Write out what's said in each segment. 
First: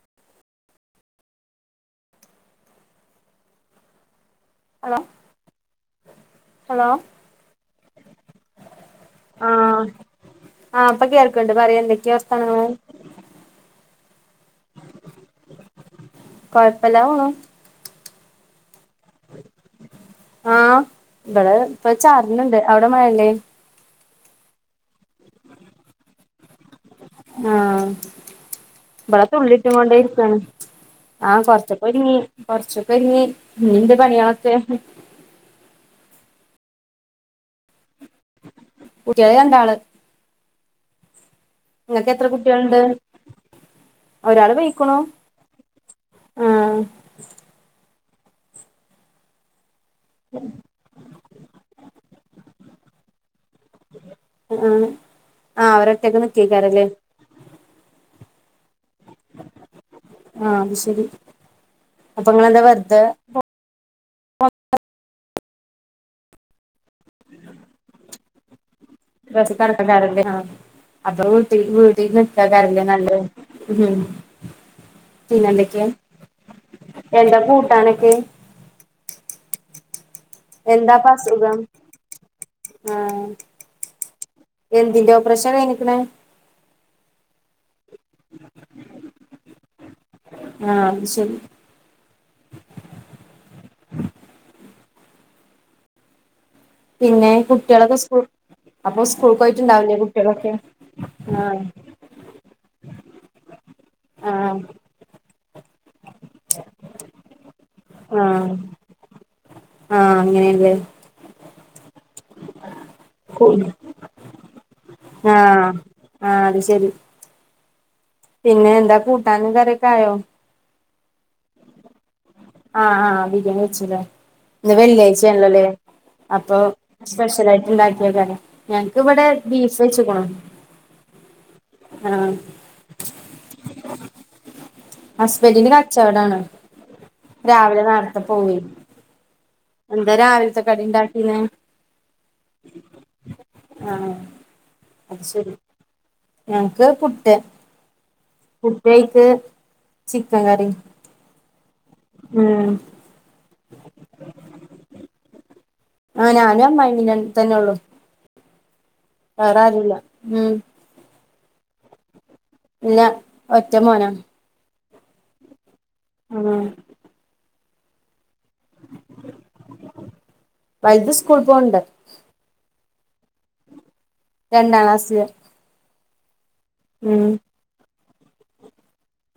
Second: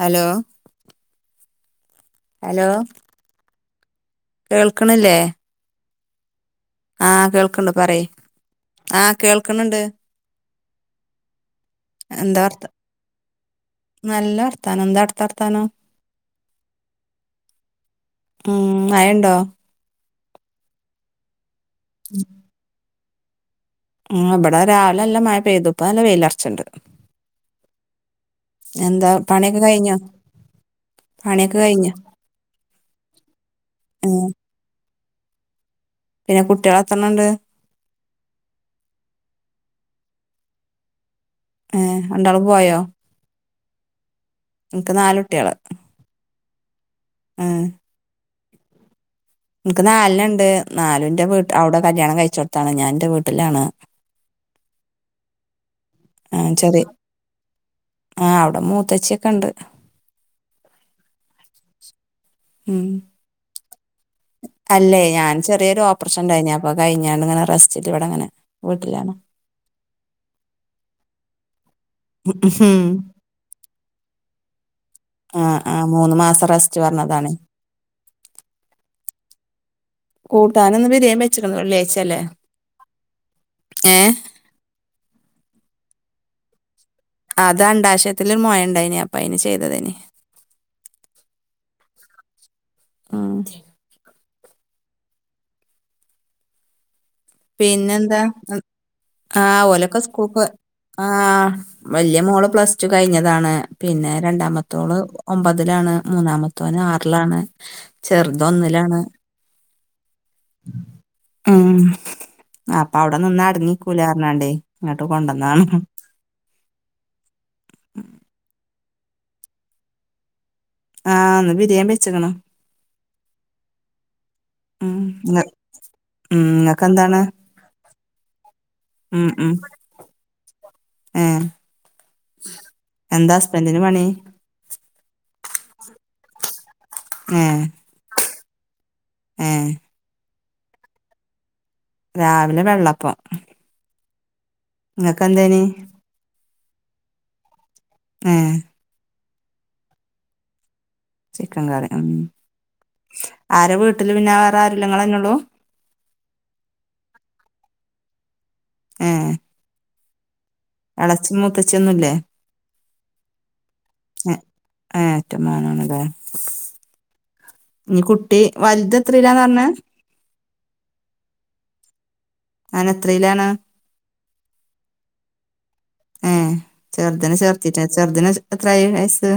Hello. Hello hello കേൾക്ക്ണില്ലേ. Hello ആഹ്, കേൾക്ക്ണ്ട് പറീ. ആഹ്, ആഹ് കേൾക്ക്ണ്ണ്ട്. ആഹ്. ഇപ്പ കേൾക്ക്ണ്ട് പറീ എന്തൊക്കെ, എന്താ വർത്ത വർത്താനങ്ങള്. നല്ല വർത്താനം. ന്താ, അട്ത്തർത്താനം. കോഴപ്പല്ലാ പോണു ഉം. മയേണ്ടോ? ആഹ് ബടെ പ്പൊ ചാർന്ണ്ട് അവിടെ മഴല്ലേ? ഉം ബടെ രാവിലല്ലെ മഴ പെയ്തു പ്പല്ല വെയിലർച്ച്ണ്ട് ആഹ് എന്താ പ്പാ പണിയൊക്കെ തുള്ളിട്ട് കൊണ്ടേ കഴിഞ്ഞോ ഇരിക്കാണ്. ആഹ്. പണിയൊക്കെ കഴിഞ്ഞോ കൊറച്ചൊക്കെരുങ്ങി, കൊറച്ചൊക്കൊരുങ്ങി, ഞിൻ്റെ ഉം പണിയേളെക്കെ.. പിന്നെ, കുട്ടൃൾ എത്രണ്ണണ്ട്? കൂട്ടൃള്, രണ്ടാള്. ഇങ്ങക്കെത്ര രണ്ടാള് കുട്ട്യെള്ണ്ട് പോയോ ഒരാള് എനിക്ക് പൊയ്ക്ക്ണു നാല് ആഹ് ആഹ് ഇന്ക്ക് നാൽ നണ്ട് നാലുന്റെ വീട്ട് അവ്ടെ കല്യാണം കഴിച്ചോട്ത്താണ് ഞാന് ഇന്റെ വീട്ട്ലാണ് ആഹ് ആഹ് ആഹ് അവരൊറ്റക്ക് ആഹ് നിക്കേക്കാരല്ലേ ചെറിയ ആഹ് അവടെ മൂത്തച്ചിയൊക്കെണ്ട് ആഹ് അത് ശരി അപ്പ ഇങ്ങളെന്താ ഉം വെറ്തെ അല്ലേ ഞാൻ ചെറീയേരു ഓപ്പറേഷണ്ടായിനു അപ്പത് കഴിഞ്ഞാണ്ട് ഇങ്ങനെ റെസ്റ്റില് ഇവടെങ്ങനെ വീട്ട്ലാണ് [unintelligible] അപ്പൊ വീട്ടി വീ തീന്ന് ഇട്ക്കയ്ക്കാരല്ലേ നല്ലത് ആ ആ പിന്നെന്തെക്ക്യെ മൂന്ന് മാസം റെസ്റ്റ് പറഞ്ഞതാണ് എന്താ കൂട്ടാനെക്കെ കൂട്ടാനൊന്ന് ബിരിയാണി വെച്ചിക്ക്ണ് എന്താപ്പസുഖം വെള്ളിയാഴ്ചല്ലേ ആഹ് ഏ എന്തിന്റെ ഓപ്പറേഷാ കഴിഞ്ഞ്ക്ക്ണെ അത് അണ്ഡാശയ ത്തില് മൊഴണ്ടായിനി അപ്പ അയിന് ചെയ്തതേനി ആ അത് ശരി ആഹ് പിന്നെ കുട്ടികളൊക്കെ പിന്നെന്താ സ്കൂൾ അന് അപ്പൊ സ്കൂൾ ആഹ് പോയിട്ടുണ്ടാവില്ലേ ഓലൊക്കെ സ്കൂൾക്ക് കുട്ടികളൊക്കെ ആ ആഹ് വെല്ല്യ മോള് പ്ലസ്ടു കഴിഞ്ഞതാണ് പിന്നെ ആ രണ്ടാമത്തോള് ഒമ്പതിലാണ് മൂന്നാമതോന് ആറിലാണ് ആ ചെറുത് ഒന്നിലാണ് ആ അങ്ങനെയല്ലേ മം അപ്പ അവിടെനിന്ന അടങ്ങിക്കൂലർഞ്ഞാണ്ട് ഇങ്ട്ട് കൊണ്ടന്നാണ് ആഹ് അത് ശരി പിന്നെ എന്താ കൂട്ടാനും കറി ഒക്കെ ആയോ? ആന്ന് ബിര്യം വെച്ചക്ണ്. ആഹ് ആഹ് ബിര്യണി വെച്ചുലെ ഇന്ന് ഉം വെള്ളിയാഴ്ച ഇങ്ങ ആണല്ലോല്ലേ ഉം അപ്പൊ ഇങ്ങക്കെന്താണ് സ്പെഷ്യലായിട്ട്ണ്ടാക്ക ഞങ്ങക്ക് ഇവിടെ ഉം ഉം ബീഫ് വെച്കുണ് ഏഹ് ആഹ് എന്താ ഹസ്ബന്റിന് പണി. ഹസ്ബന്റിന് കച്ചവടാണ്. രാവിലെ നാരത്തെ പോവ്യ് എഹ് എന്താ രാവിലത്തെ കടി ഇണ്ടാക്കീന്നെ രാവിലെ വെള്ളപ്പം ആഹ് അത് ശരി ഇങ്ങക്കന്തെയ്നി ഞങ്ങക്ക് പുട്ട് എഹ് പുട്ട് അയ്ക്ക് ചിക്കങ്കറി ചിക്കംകറി മം ആരാ വീട്ടില് പിന്നെ വേറെ ആരുല്ല ങ്ങളന്നെള്ളു ആഹ് ഞാനും അമ്മായിമ്മ തന്നെള്ളു. എഹ് വേറാരൂല്ല മം എളച്ചി മുത്തച്ചിന്നുംല്ലേ ഇല്ല ഒറ്റ മോനാ. എ ഏഹ് ഒറ്റമോനാണ് ലെ ആഹ് ഞ് കുട്ടി വലുത് എത്രിലാന്ന് പറഞ്ഞെ വലുത് സ്കൂൾ പോവ്ണ്ട് നെ ത്രയിലാണ് രണ്ടാക്ലാസിൽ എഹ് ചെറുതിനെ ചേർത്തിട്ടേ ചെറുതിന് എത്രായി വയസ്സ്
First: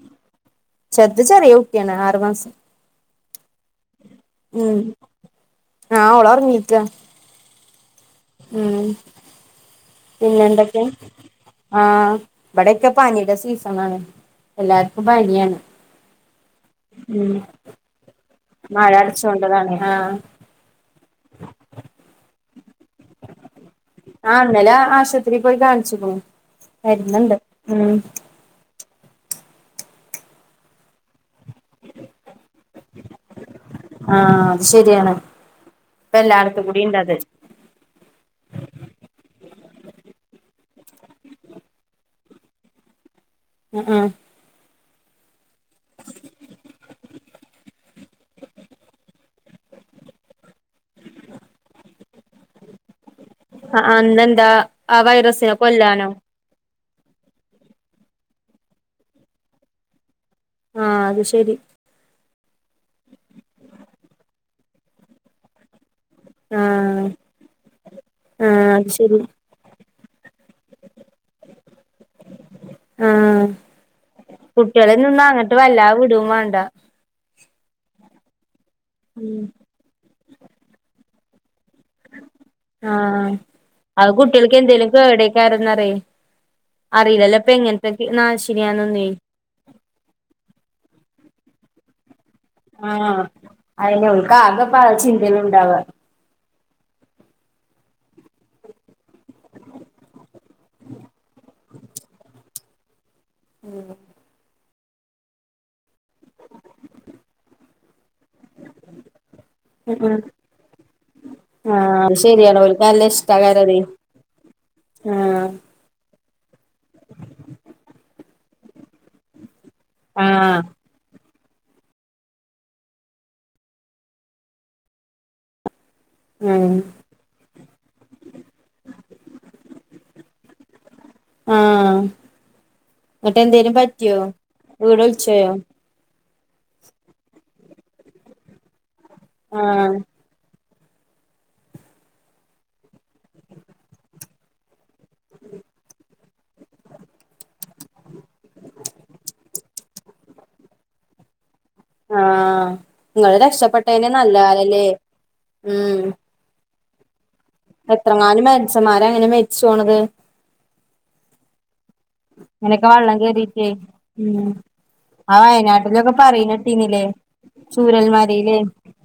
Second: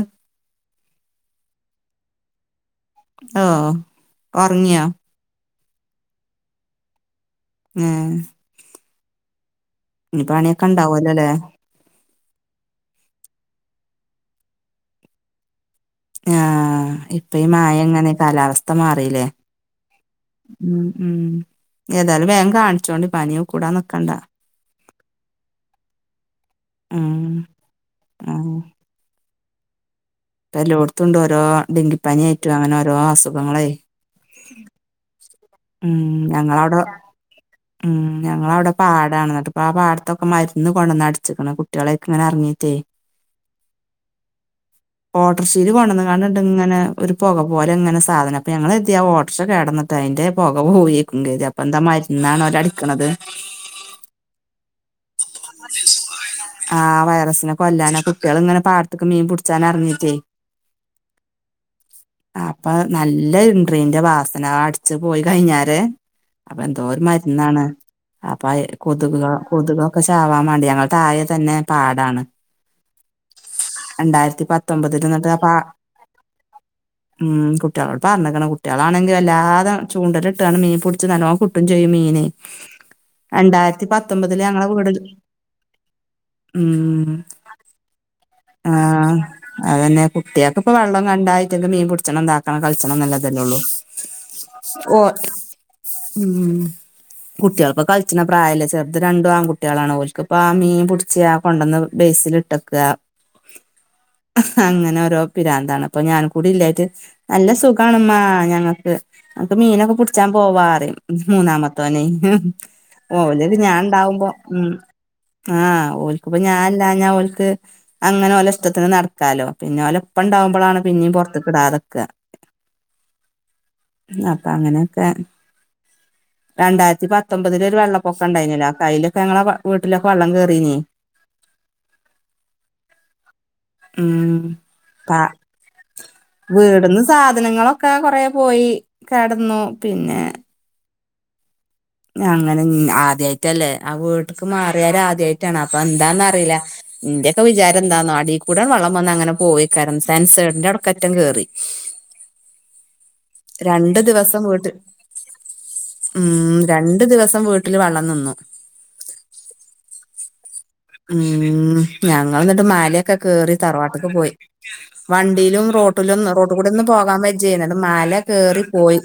ചെർത് ചെറിയ കുട്ടിആണ് ആറ് മാസം ആഹ് മം ആഹ് ഓളോറങ്ങീക്കാ എഹ് ഉം പണിയൊക്കെ പിന്നെന്തൊക്കെ ഇണ്ടാവല്ലോല്ലേ ആഹ് ഇബടെക്കെ പനിടെ സീസൺ ആണ് എല്ലാർക്കും പനിയാണ്. ആഹ് ഇപ്പ ഉം ഈ മയ ഇങ്ങനെക്ക ലാവസ്ഥ മഴ മാറില്ലേ അടച്ചോണ്ടതാണ് ആഹ് മം ഏതായാലും വേം കാണിച്ചോണ്ട് പനി കൂടാന്ന്ക്കണ്ട ആഹ് ഇന്നലെ മര്ന്ന്ണ്ട് മം ഇപ്പോ എല്ലോടത്തുണ്ട് ഓരോ ഡെങ്കിപ്പനി ആയിട്ടും അങ്ങനെ ഓരോ അസുഖങ്ങളെയ് ആഹ് അത് ശരിയാണ്. ഇപ്പ എല്ലാട്ത് കൂടിണ്ടത് മം ഞങ്ങളവ്ടെ പാടാണ് ഇന്നട്ട്പ്പോ ആ പാടത്തൊക്കെ മര്ന്ന് കൊണ്ടന്ന്ടിച്ചിക്കണ് കു ളയ്ക്കിങ്ങനെ എറങ്ങീട്ടേയ് അഹ് അഹ് [inaudible] ഓട്ടർഷീല് കൊണ്ടന്ന്ങ്ങാ ണ്ട് ഇങ്ങനെ ഒരു പോക പോലെങ്ങനെ സാധനം അപ്പൊ ഞങ്ങൾ കര്തി ആ ഓട്ടർഷ കേട്ന്നട്ട് അയിന്റെ പോക പോവേക്കും കര്തി അപ്പൊന്താ മരുന്നാണ് ഓല് അടിക്ണത് അഹ് അഹ് ഇങ്ങ്ടെന്താ ആ വൈറസിനെ കൊല്ലാനോ അഹ് അ വൈറസിനെ കൊല്ലാനാ കുട്ടിള്ങ്ങനെ പാടത്ത്ക്ക്‌ങ്ങനെ മീൻ പിടിച്ചാന് എറങ്ങീട്ടയ് ആഹ് അത് ശരി അപ്പ നല്ല ഇൻട്രീന്റെ വാസന അത് അടിച്ച് പോയി കഴിഞ്ഞാരെ എന്തോ ഒരു ആഹ് മരുന്നാണ് അപ്പൊ അത് ആഹ് ശരി കൊതുക കൊതുകൊക്കെ ചാവാ മതി ഞങ്ങളെ താഴെ തന്നെ പാടാണ്. ആഹ് രണ്ടായിരത്തി കുട്ടികളെ പത്തൊമ്പതില് നിന്ന ന്നട്ട് പാ അങ്ങട്ട് വല്ലാ വിടും വേണ്ട ഉം കുട്ടികളോട് പറഞ്ഞിക്ക്ണ് കുട്ടികളാണെങ്കിൽ ഉം വല്ലാതെ ചൂണ്ടല്ട്ടാണ് മീൻ പിടിച്ച് നല്ലോ ആഹ് രണ്ടായിരത്തി അത് പത്തൊമ്പതില് കുട്ടിൾക്ക് ഞങ്ങളെ എന്തേലും വീട് കേടേക്കാരന്നറിയെ ഉം അറിയില്ലല്ലോ ഇപ്പ എങ്ങനത്തെക്കെ എന്നാ ആ ശരിയാന്നൊന്ന അതന്നെ കുട്ടികൾക്ക് ഇപ്പ വെള്ളം കണ്ട അയിറ്റക്ക് മീൻ പിടിച്ചണം താക്കണം കൾച്ചണം ങ്ങനെക്കെ തന്നെള്ളു അതിനെ ഓൾക്ക് ആകെ ചിന്ത ഉണ്ടാവാ ഉം കുട്ടികൾ പ കൾച്ച്ണ പ്രായല്ലേ ചെറുത് രണ്ടും ആൺകുട്ടിയളാണ് ഓൽക്കിപ്പ ആഹ് മീൻ പടിച്ച കൊണ്ടന്ന് ബേസി ട്ടക്കാ ഉം അങ്ങനെ ഓരോ പിരാന്താണ് അപ്പൊ ഞാനും കൂടി ഇല്ലായിട്ട് നല്ല സുഖാണ് മ്മ ഞങ്ങൾക്ക് അക്ക് മീനൊക്കെ ഉം ഉം പിടിച്ചാൻ പോവാറി ആഹ് മൂന്നാമത്തോനെ അത് ശരിയാണ് ഓൽക്ക് നല്ല ഓല്ത് ഞാൻ ഇഷ്ടാകാരതേ ഉണ്ടാവുമ്പോ ഉം ആഹ് ഓ ക്ക്പ്പൊ ഞാൻല്ലാഞ്ഞ ഓൽക്ക് അങ്ങനെ ഓലെ ഇഷ്ടത്തിന് നടക്കാലോ പിന്നെ ആഹ് ഓലെപ്പണ്ടാവുമ്പളാണ് പിന്നിം പൊറത്ത്കിടാതക അപ്പൊ അങ്ങനൊക്കെ ഉം രണ്ടായിരത്തി പത്തൊമ്പതി ഒരു വെള്ളപ്പൊക്കം ഇണ്ടായിനല്ലോ അയ്യിലൊക്കെ ഞങ്ങളെ വീട്ടിലൊക്കെ വെള്ളം കേയറീനി ന്നിട്ട് എന്തേലും പറ്റിയോ ഉം വീട് പ ഒലിച്ചോയോ? വീട്ന്ന് സാധനങ്ങളൊക്കെ കൊറേ പോയി, കെടന്നു ആഹ് പിന്നെ അങ്ങനെ ഞ്ഞ് ആദ്യായിട്ടല്ലേ ആഹ് വീട്ട്ക്ക് മാറിയാരെ ആദ്യായിട്ടാണ് അപ്പ എന്താന്നറില്ല. ഇന്റെയൊക്കെ വിചാരം എന്താന്നോ അടെകൂടെണ്ട് വള്ളം വന്നങ്ങനെ പോയികാര സെൻസയ്ഡിന്റെ അട്ക്കറ്റം കേറി ആഹ് ങ്ങള് രണ്ട് രക്ഷപ്പെട്ടന്നെ നല്ല ദിവസം വീട്ടിൽ കാലല്ലേ ഉം ഉം രണ്ട് ദിവസം വീട്ട് എത്രങ്ങാലും മന്സന്മാര അങ്ങനെ മരിച്ചു പോണത്. ഉം ഞങ്ങൾ ന്നിട്ട് ഇങ്ങനെയൊക്കെ മാലൊക്കെ വെള്ളം കേറി കേറിട്ടേ തറവാട്ട്ക്ക് പോയി ഉം ആ വണ്ടിലും വയനാട്ടിലൊക്കെ റോട്ടിലും റോട്ട് കൂടെ ഒന്ന് പറയണട്ടീന്നില്ലേ പോകാൻ വ ചെയ്യുന്നത് മാല ചൂരൽമലയിലെ കേറി പോയി.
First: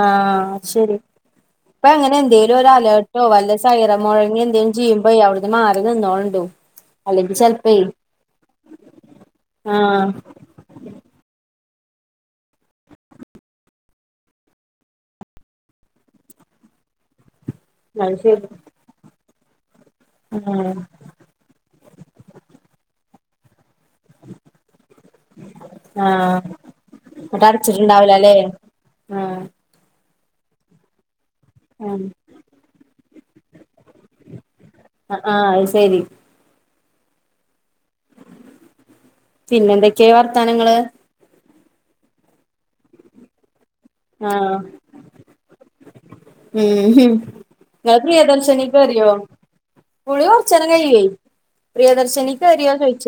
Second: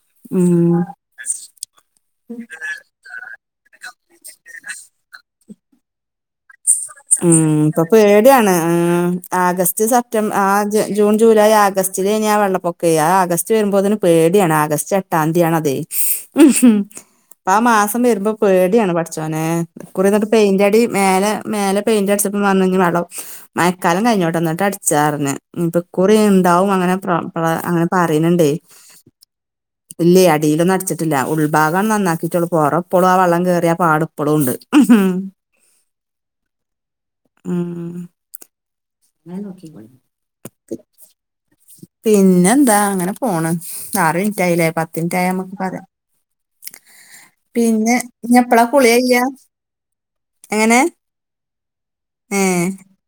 ആഹ് ഉം ശരി പ്പ അങ്ങനെ എന്തെലും ഒരു അലേ ഓ വല്ലച്ചാ ഐറ മുഴങ്ങി എന്തേങ്കും ചെയ്യുമ്പോ അവിടുന്ന് മാറി നിന്നോളുണ്ട്. ഉം ഇപ്പൊ പേടിയാണ് ആഗസ്റ്റ് ആഹ് സെപ്റ്റംബർ ആഹ് ജെ ജൂൺ ജൂലൈ ആഗസ്റ്റില് കഴിഞ്ഞാ വെള്ളപ്പൊക്ക ആ ആഗസ്റ്റ് വരുമ്പോ അതിന് പേടിയാണ് ആഗസ്റ്റ് എട്ടാം തീയതിയാണതെ ഉം ഹ് അപ്പ ആ മാസം അത് വരുമ്പോ ശരി പേടിയാണ് പഠിച്ചോന കുറി ന്നട്ട് പെയിന്റ് അടി ഉം മേലെ മേല പെയിന്റടിച്ചപ്പ [unintelligible] വളം മയക്കാലം കഴിഞ്ഞോട്ടെ ന്നിട്ട് അടി ച്ചാറിഞ്ഞ ഇപ്പൊ കുറി ആഹ് ഇണ്ടാവും അങ്ങനെ എന്നിട്ട് [unintelligible] അങ്ങനെ അടച്ചിട്ടുണ്ടാവൂലല്ലേ പറയുന്നുണ്ടേ. ആഹ് ഇല്ലേ അടീൽ ഒന്നും അടിച്ചിട്ടില്ല ഉൾഭാഗം ആഹ് നന്നാക്കിട്ടുള്ളൂ പൊറം ഇപ്പോളും ആ വള്ളം കയറിയ പാട് ഇപ്പളും ഉണ്ട്. ആഹ് അത് സെരി ഉം അങ്ങനെ നോക്കിക്കോളി പിന്നെന്തെക്കെ വർത്താനങ്ങള്? പിന്നെന്താ ഇങ്ങനെ പോണ്. ആറ് ആഹ് മിനിറ്റായില്ലേ പത്ത് മിനിറ്റായമ്മുക്ക് പറയാം. ഉം പിന്നെ നിങ്ങ ഇനി എപ്പളാ കുളി പ്രിയദർശ്നിക്കേറിയോ? കഴിയാ കുളി കൊറച്ചാരെ എങ്ങനെ കയ്യോ പ്രിയദർശിനി ഏ കയറിയോ ചോദിച്ച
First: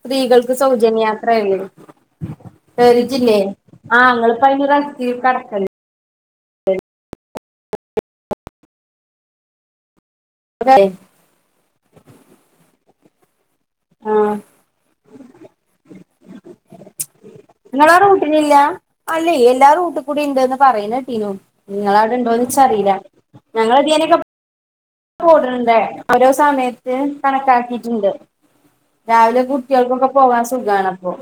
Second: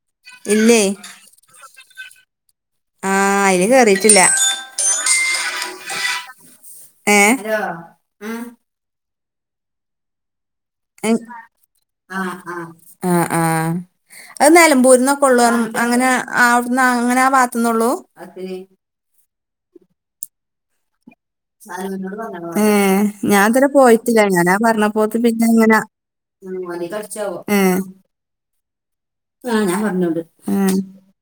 സ്ത്രീകൾക്ക് ഇല്ലേ സൗജന്യയാത്രയല്ലേ? ആ കേറിട്ടില്ലേ അയില് ആഹ് ങ്ങളിപ്പയ്ന് റെ [unintelligible] ഏഹ് അലോ. അതൈ [unintelligible] ആഹാ.. ആഹാ.. ! ആഹ് ആ ആഹ് അത് നെലമ്പൂരിന്നൊക്ക കൊള്ളു അങ്ങനെ അവിടുന്ന് ആ അങ്ങനെ പാത്തുന്നൊള്ളൂ ഇങ്ങളാ റൂട്ടിനില്ല? [unintelligible] അല്ലേ എല്ലാരും റൂട്ട്കൂടി ഇണ്ട്ന്ന് പറിണകേ ഏഹ് ഞാൻ ഇതവരെ പോയിട്ടില്ല ഞാനാൻ പറഞ്ഞ- ഓട്ണ്ടേ ഓരോ സമയത്ത് കണക്കാക്കിട്ടിണ്ട്. രാവിലെ കുട്ടികൾക്കൊക്കെ- പോകാൻ സുഖണഅപ്പോ.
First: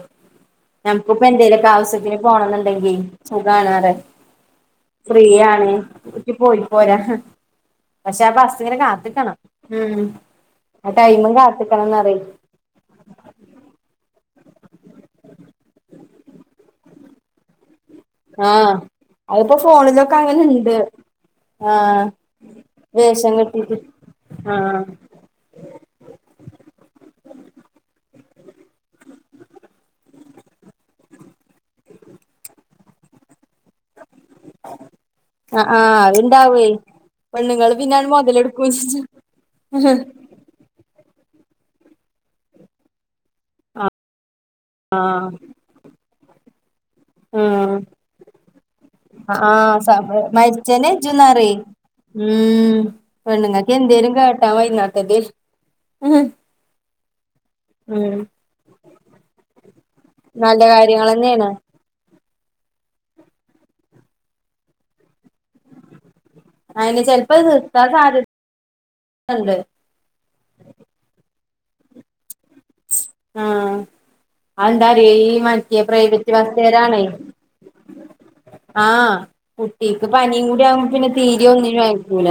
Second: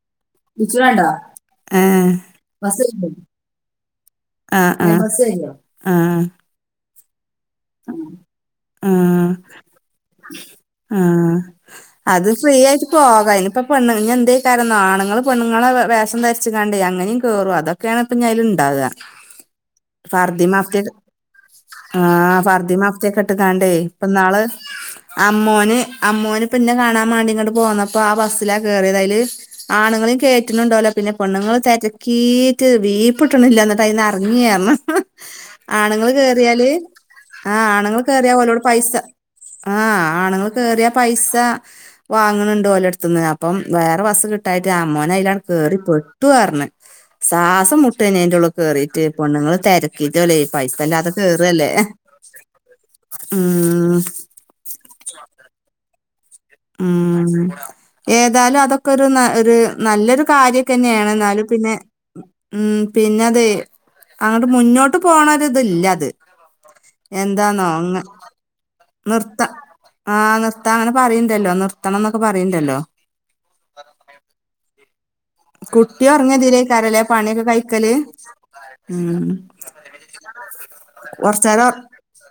ഞങ്ക്കിപ്പോ എന്തേലുംക്കെ ഏ ആവശ്യത്തിന് ഏ പോണന്നുണ്ടെങ്കി ഏ സുഖാണ് റയും - ഫേമസ് അല്ലേ ഫ്രീയാണ് ആഹ് കുറ്റി പോയി പോരാ പക്ഷെ ബസ് - ഇങ്ങനെ ആഹ് കാത്തിക്കണം ഉം ആ ടൈ കാത്തിക്കണം പറയും അത് ഫ്രീ ആയിട്ട് പോകാ അയ്നിപ്പ പെണ്ണ് ഇ എന്തക്കാരന്നോ ആണുങ്ങള് പെണ്ണങ്ങെ വേഷം ധരിച്ചിങ്ങാണ്ടേ അങ്ങനെയും കേറും അത ക്കാണ് ഇപ്പ ഞ ആഹ് ഇണ്ടാവുകപർദ്ദ അതിപ്പോ ഫോണിലൊക്കെ അങ്ങനെ ഇണ്ട് മഫ്ത്തെ ഇട്ട് ആഹ് വേഷം പർദ്ദമഫ്തെക്കെട്ടുകണ്ട് കെട്ടീട്ട് ഇപ്പ നാള് ആഹ് അമ്മോന് അമ്മോന് പിന്നെ കാണാൻ വേണ്ടി ഇങ്ങോട്ട് പോന്നപ്പോ ആ ബസ്സിലാ കേയറിയ അയല് ആണുങ്ങളും കേയറ്റുന്നുണ്ടാവലോ? പിന്നെ പെണ്ണുങ്ങള് തെരക്കീറ്റ് വീപ്പ് ട്ട്ണില്ല ന്നിട്ടന്ന് അറങ്ങിയാ ർന്ന് ആഹ് ആഹ് ആണുങ്ങള് കേറിയാല് അത്ണ്ടാവേ ആഹാ പെണ്ണുങ്ങള് ആണുങ്ങൾ പിന്നാണ്ട് കേറിയ ഓലോട് മൊതലെടുക്കും പൈസ, ചെയ്യും ആഹാ... ! ആണുങ്ങൾ കേറിയാ പൈസ വാങ്ങണണ്ട് ഓലടുത്തന്ന്. അപ്പം വേറെ ബസ് കിട്ടായിട്ട് അമ്മോനെ അയ്ലാട്ട് കേറി പെട്ടു പർഞ്ഞ് ഉം സാസം മുട്ടന്നെന്റെ ഉള്ള കേറിട്ട്, പൊണ്ണങ്ങള് ആഹ് സബ് തിരക്കിട്ടല്ലേ, മരിച്ചേനെ പൈസല്ലാത ഇജ്ജുന്ന് പറയും കേറല്ലേ. ഉം പെണുങ്ങക്കെ ഉം എന്തേലും കേട്ടാതീ അപ്പത്തേ മ്ഹ് ഉം [unintelligible] ഏതായാലും അതൊക്കെ ഒരു ഒരു നല്ലൊരു നല്ല കാര്യം കാര്യങ്ങൾ തന്നെയാണ് എന്നാലും പിന്നെ. ഉം പിന്നെ അതെ അങ്ങോട്ട് മുന്നോട്ട് പോണരു ഇതല്ല അത്. അതിന് ചെലപ്പോ അത് എന്താന്നോ നിർത്താൻ ആഹാ നിർത്താ. സാധ്യതണ്ട് ആഹ് നിർത്താ അങ്ങനെ പറയണ്ടല്ലോ നിർത്തണം എന്നൊക്കെ പറയണ്ടല്ലോ. ആഹ് അത് എന്താറി മറ്റേ കുട്ടി പ്രൈവറ്റ് ബസെര് ഒറങ്ങതിലേക്കാരല്ലേ ആണേ. പണിയൊക്കെ കഴിക്കല് ആഹ് ഉം കുട്ടിക്ക് പനിയും കൂടി ആവുമ്പോ പിന്നെ തീരെ കൊറച്ചേരം ഒന്നിനും ആയിക്കൂല.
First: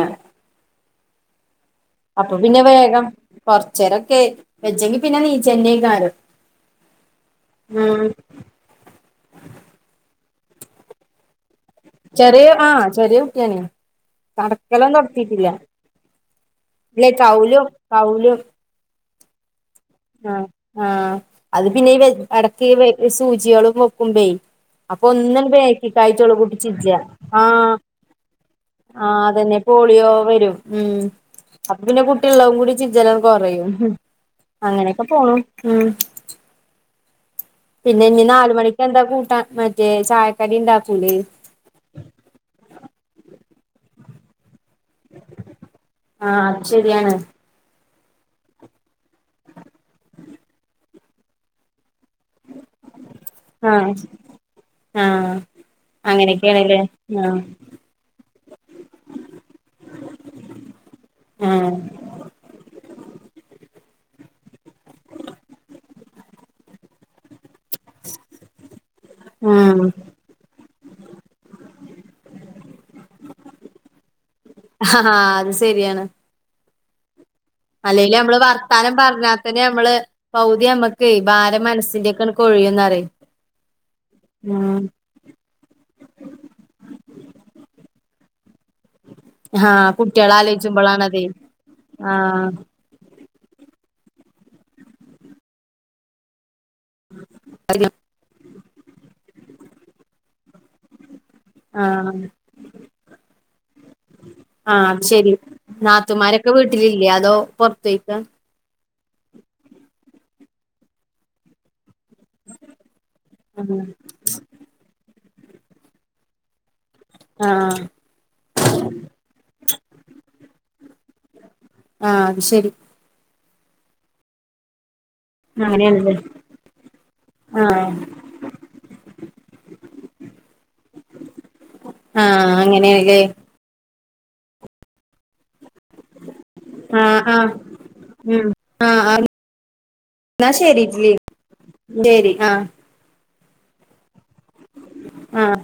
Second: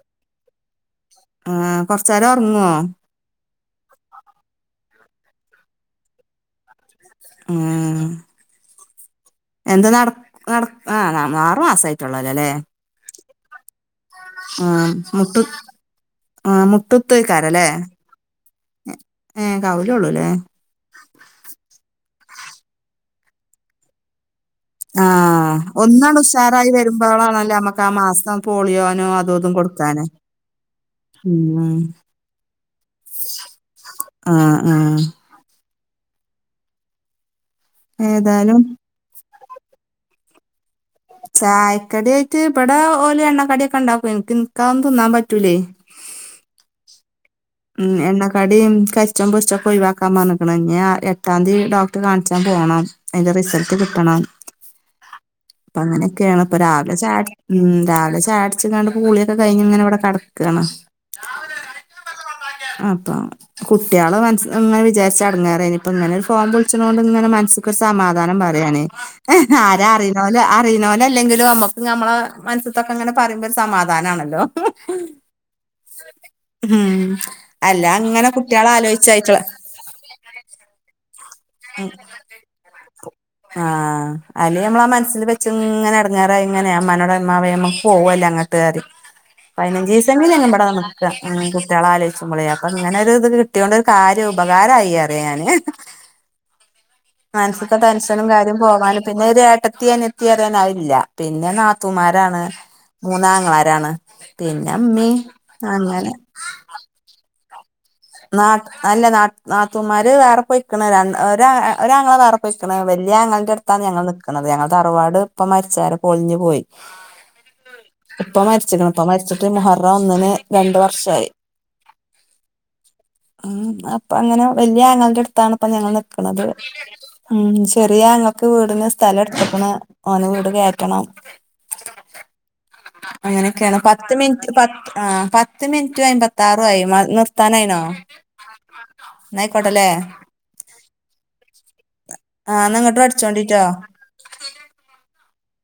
ആഹാ കുറച്ച്, അപ്പൊ പിന്നെ വേഗം കൊറച്ച രൊക്കെ വെച്ചെങ്കി പിന്നെ നീ ചെന്നൈക്കാരം. ഉം ഉം എന്ത് നട നട ആഹ് ആറു മാസായീ ചെറിയ ആഹാ ചെറിയ കുട്ടിയണ്. നടക്കലും ആഹ് മുട്ടു തൊടത്തിട്ടില്ല ആഹ് ഇല്ലെ കൗലും മുട്ടുത്തേക്കാരല്ലേ കൗലും. ഏഹ് കൗലഉള്ളൂ ല്ലേ ആഹ് ആഹ് അത് പിന്നെ എടക്ക് സൂചികളും വക്കുമ്പേ അപ്പോ ഒന്നും ആഹ് ഒന്നാണ്ട് ബേക്കിക്കആയിടെ ഉഷാറായി പുടിച്ച്ക്കാ. വരുമ്പോളാണല്ലോ ആഹാ നമ്മക്ക് ആ മാസം പോളിയോനോ ആഹാ അതും ഇതും അതന്നെ കൊടുക്കാന് പോളിയോ. വരും ഉം ഉം അപ്പൊ പിന്നെ കുട്ടിയള്ളും കൂടിചിജല കൊറയും. ആഹ് ആഹ് അങ്ങനെയൊക്കെ പോണു ഉം. പിന്നെ ഇനി ഏതായാലും നാലുമണിക്ക് എന്താ കൂട്ടാൻ മറ്റേ ചായക്കടി ഉണ്ടാക്കൂലേ? ചായ്ക്കടിയിട്ട് ഇവിടെ ഓല് എണ്ണക്കടി ഒക്കെ ഉണ്ടാക്കും എനിക്ക് നിക് തിന്നാൻ പറ്റൂലേ. ആഹ് അത് ശരിയാണ്. ഉം എണ്ണക്കാടി കരിച്ചം പൊരിച്ചത്ക്കെ ഒഴിവാക്കാൻ പറഞ്ഞിക്കണ് ഇനി എട്ടാംതി ഡോക്ടർ കാണിച്ചാൻ പോണം. അതിന്റെ റിസൾട്ട് ആഹ് കിട്ടണം ആഹ് പ്പ അങ്ങനെയൊക്കെയാണ് ഇപ്പൊ അങ്ങനെയൊക്കെയാണല്ലേ രാവിലെ ചയട് ആഹ് ഉം രാവിലെ ചായടിച്ച് കണ്ട് കുളിയൊക്കെ കഴിഞ്ഞ് ഇങ്ങനെ ഇവിടെ കടക്കാണ്. ആഹ് അപ്പോം കുട്ടിഏളെ മനസ് ഇങ്ങനെ വിചാരിച്ച്എടങ്ങേറ് ആയിന് ഇപ്പൊ ഇങ്ങനെ ഒരു ഫോം വിളിച്ച്ണോണ്ട് ഇങ്ങനെ മനസ് സമാധാനം പറയാന് ഉം ആരാ അറിയുന്നപോൽ അറിയുന്നപോലല്ലെങ്കിലും നമക്ക് ഞമ്മളെ മനസ്സ്ത്തൊക്കെങ്ങനെ പറിമ്പോ ഒരു സമാധാനാണല്ലോ ആഹ് അത് ഹും അല്ലെങ്കില് ഞമ്മള് വർത്താനം പറഞ്ഞാ തന്നെ ഞമ്മള് പകുതി യമ്മക് കെയ് ഭാരം മനസ്സിന്റെയൊക്കെണ് കൊഴിയുന്നറിം ഉം ച് ഇങ്ങനെ എടാങ്ങേറായിങ്ങനെ അമ്മാനോട് പറയുമ്പോ ഇമ്മാവേം മ്മ പോവല്ലേ അങ്ങട്ട് ആദ്യം ആഹ് പയ്നഞ്ചീസെങ്കിലും കുട്ടികളെ എങ്ങനെ ഇബടെ നിക്ക ആലോചിച്ചുമ്പോളാണതേ ഉം കുട്ടിയോളെ ആലോയ്ച്ചുമ്പളേ ആഹ് അപ്പ ഇങ്ങനെ ഒര്ഇത് കിട്ടിയാേണ്ട് ഒരു കാര്യം ഉപകാരമായി അറിയാന് മനസ്സ്ത്തെ ടെൻഷനും കാര്യം പോകാനും പിന്നൊരു ഏട്ടത്തി അനിയത്തി അറിയാന് അതില്ല പിന്ന ആഹ് നാത്തുമാരാണ് മൂന്നാങ്ങളാരാണ് പിന്നെ ഇമ്മീം അങ്ങനെ ഇക്ക വീട്ടിലില്യേ അതോ പൊറത്ത് പോയ്‌ക്കാ നാത് അല്ല നാത് നാത്തുന്മാര് വേറെപ്പൊയ്ക്കണ് രൺ ഒരാ ഒരാങ്ങളെ വേറെപ്പൊയ്ക്കണ് വെൽയാങ്ങൾ ആഹ് ന്റട്ത്താണ് ഞങ്ങൾ നിക്ക്ണത് ഞങ്ങളെ തറവാട് ഇപ്പ മരിച്ചാരെ പൊളിഞ്ഞുപോയി ആഹ് ഉപ്പ മരിച്ച്ക്ക്ണ് ഉപ്പ മരിച്ചിട്ട് മുഹറം ഒന്നിന് രണ്ട് വർഷായി ആഹ് അത് ശരി ഉം അപ്പൊ അങ്ങനെ വലിയ ആങ്ങളെടടുത്താണ് ഇപ്പൊ ഞങ്ങൾ അങ്ങനെയാണല്ലേ നിക്കണത് ഉം ആഹ് ചെറിയാങ്ങളക്ക് വീട്ന് സ്ഥലം എട്ത്ത്ക്ക്ണ് ഓന് വീട് കേറ്റണം ആഹ് അങ്ങനെയല്ലേ കെണ്പത്തു മിൻറ്റ് പത്ത് ആഹ് പത്ത് മിൻറ്റും ഐമ്പത്താറു ആയി മ ആഹ് നിർ ആഹ് ത്താനായ്നോ ഉം ആഹ് ഇന്ന അയ്ക്കോട്ടല്ലേ എന്നാ ശെരിട്ലേ ഇന്റെരി ആഹ് ഇന്ന ഇങ്ങട്ടും അടിച്ചോണ്ടിട്ടോ ആഹ്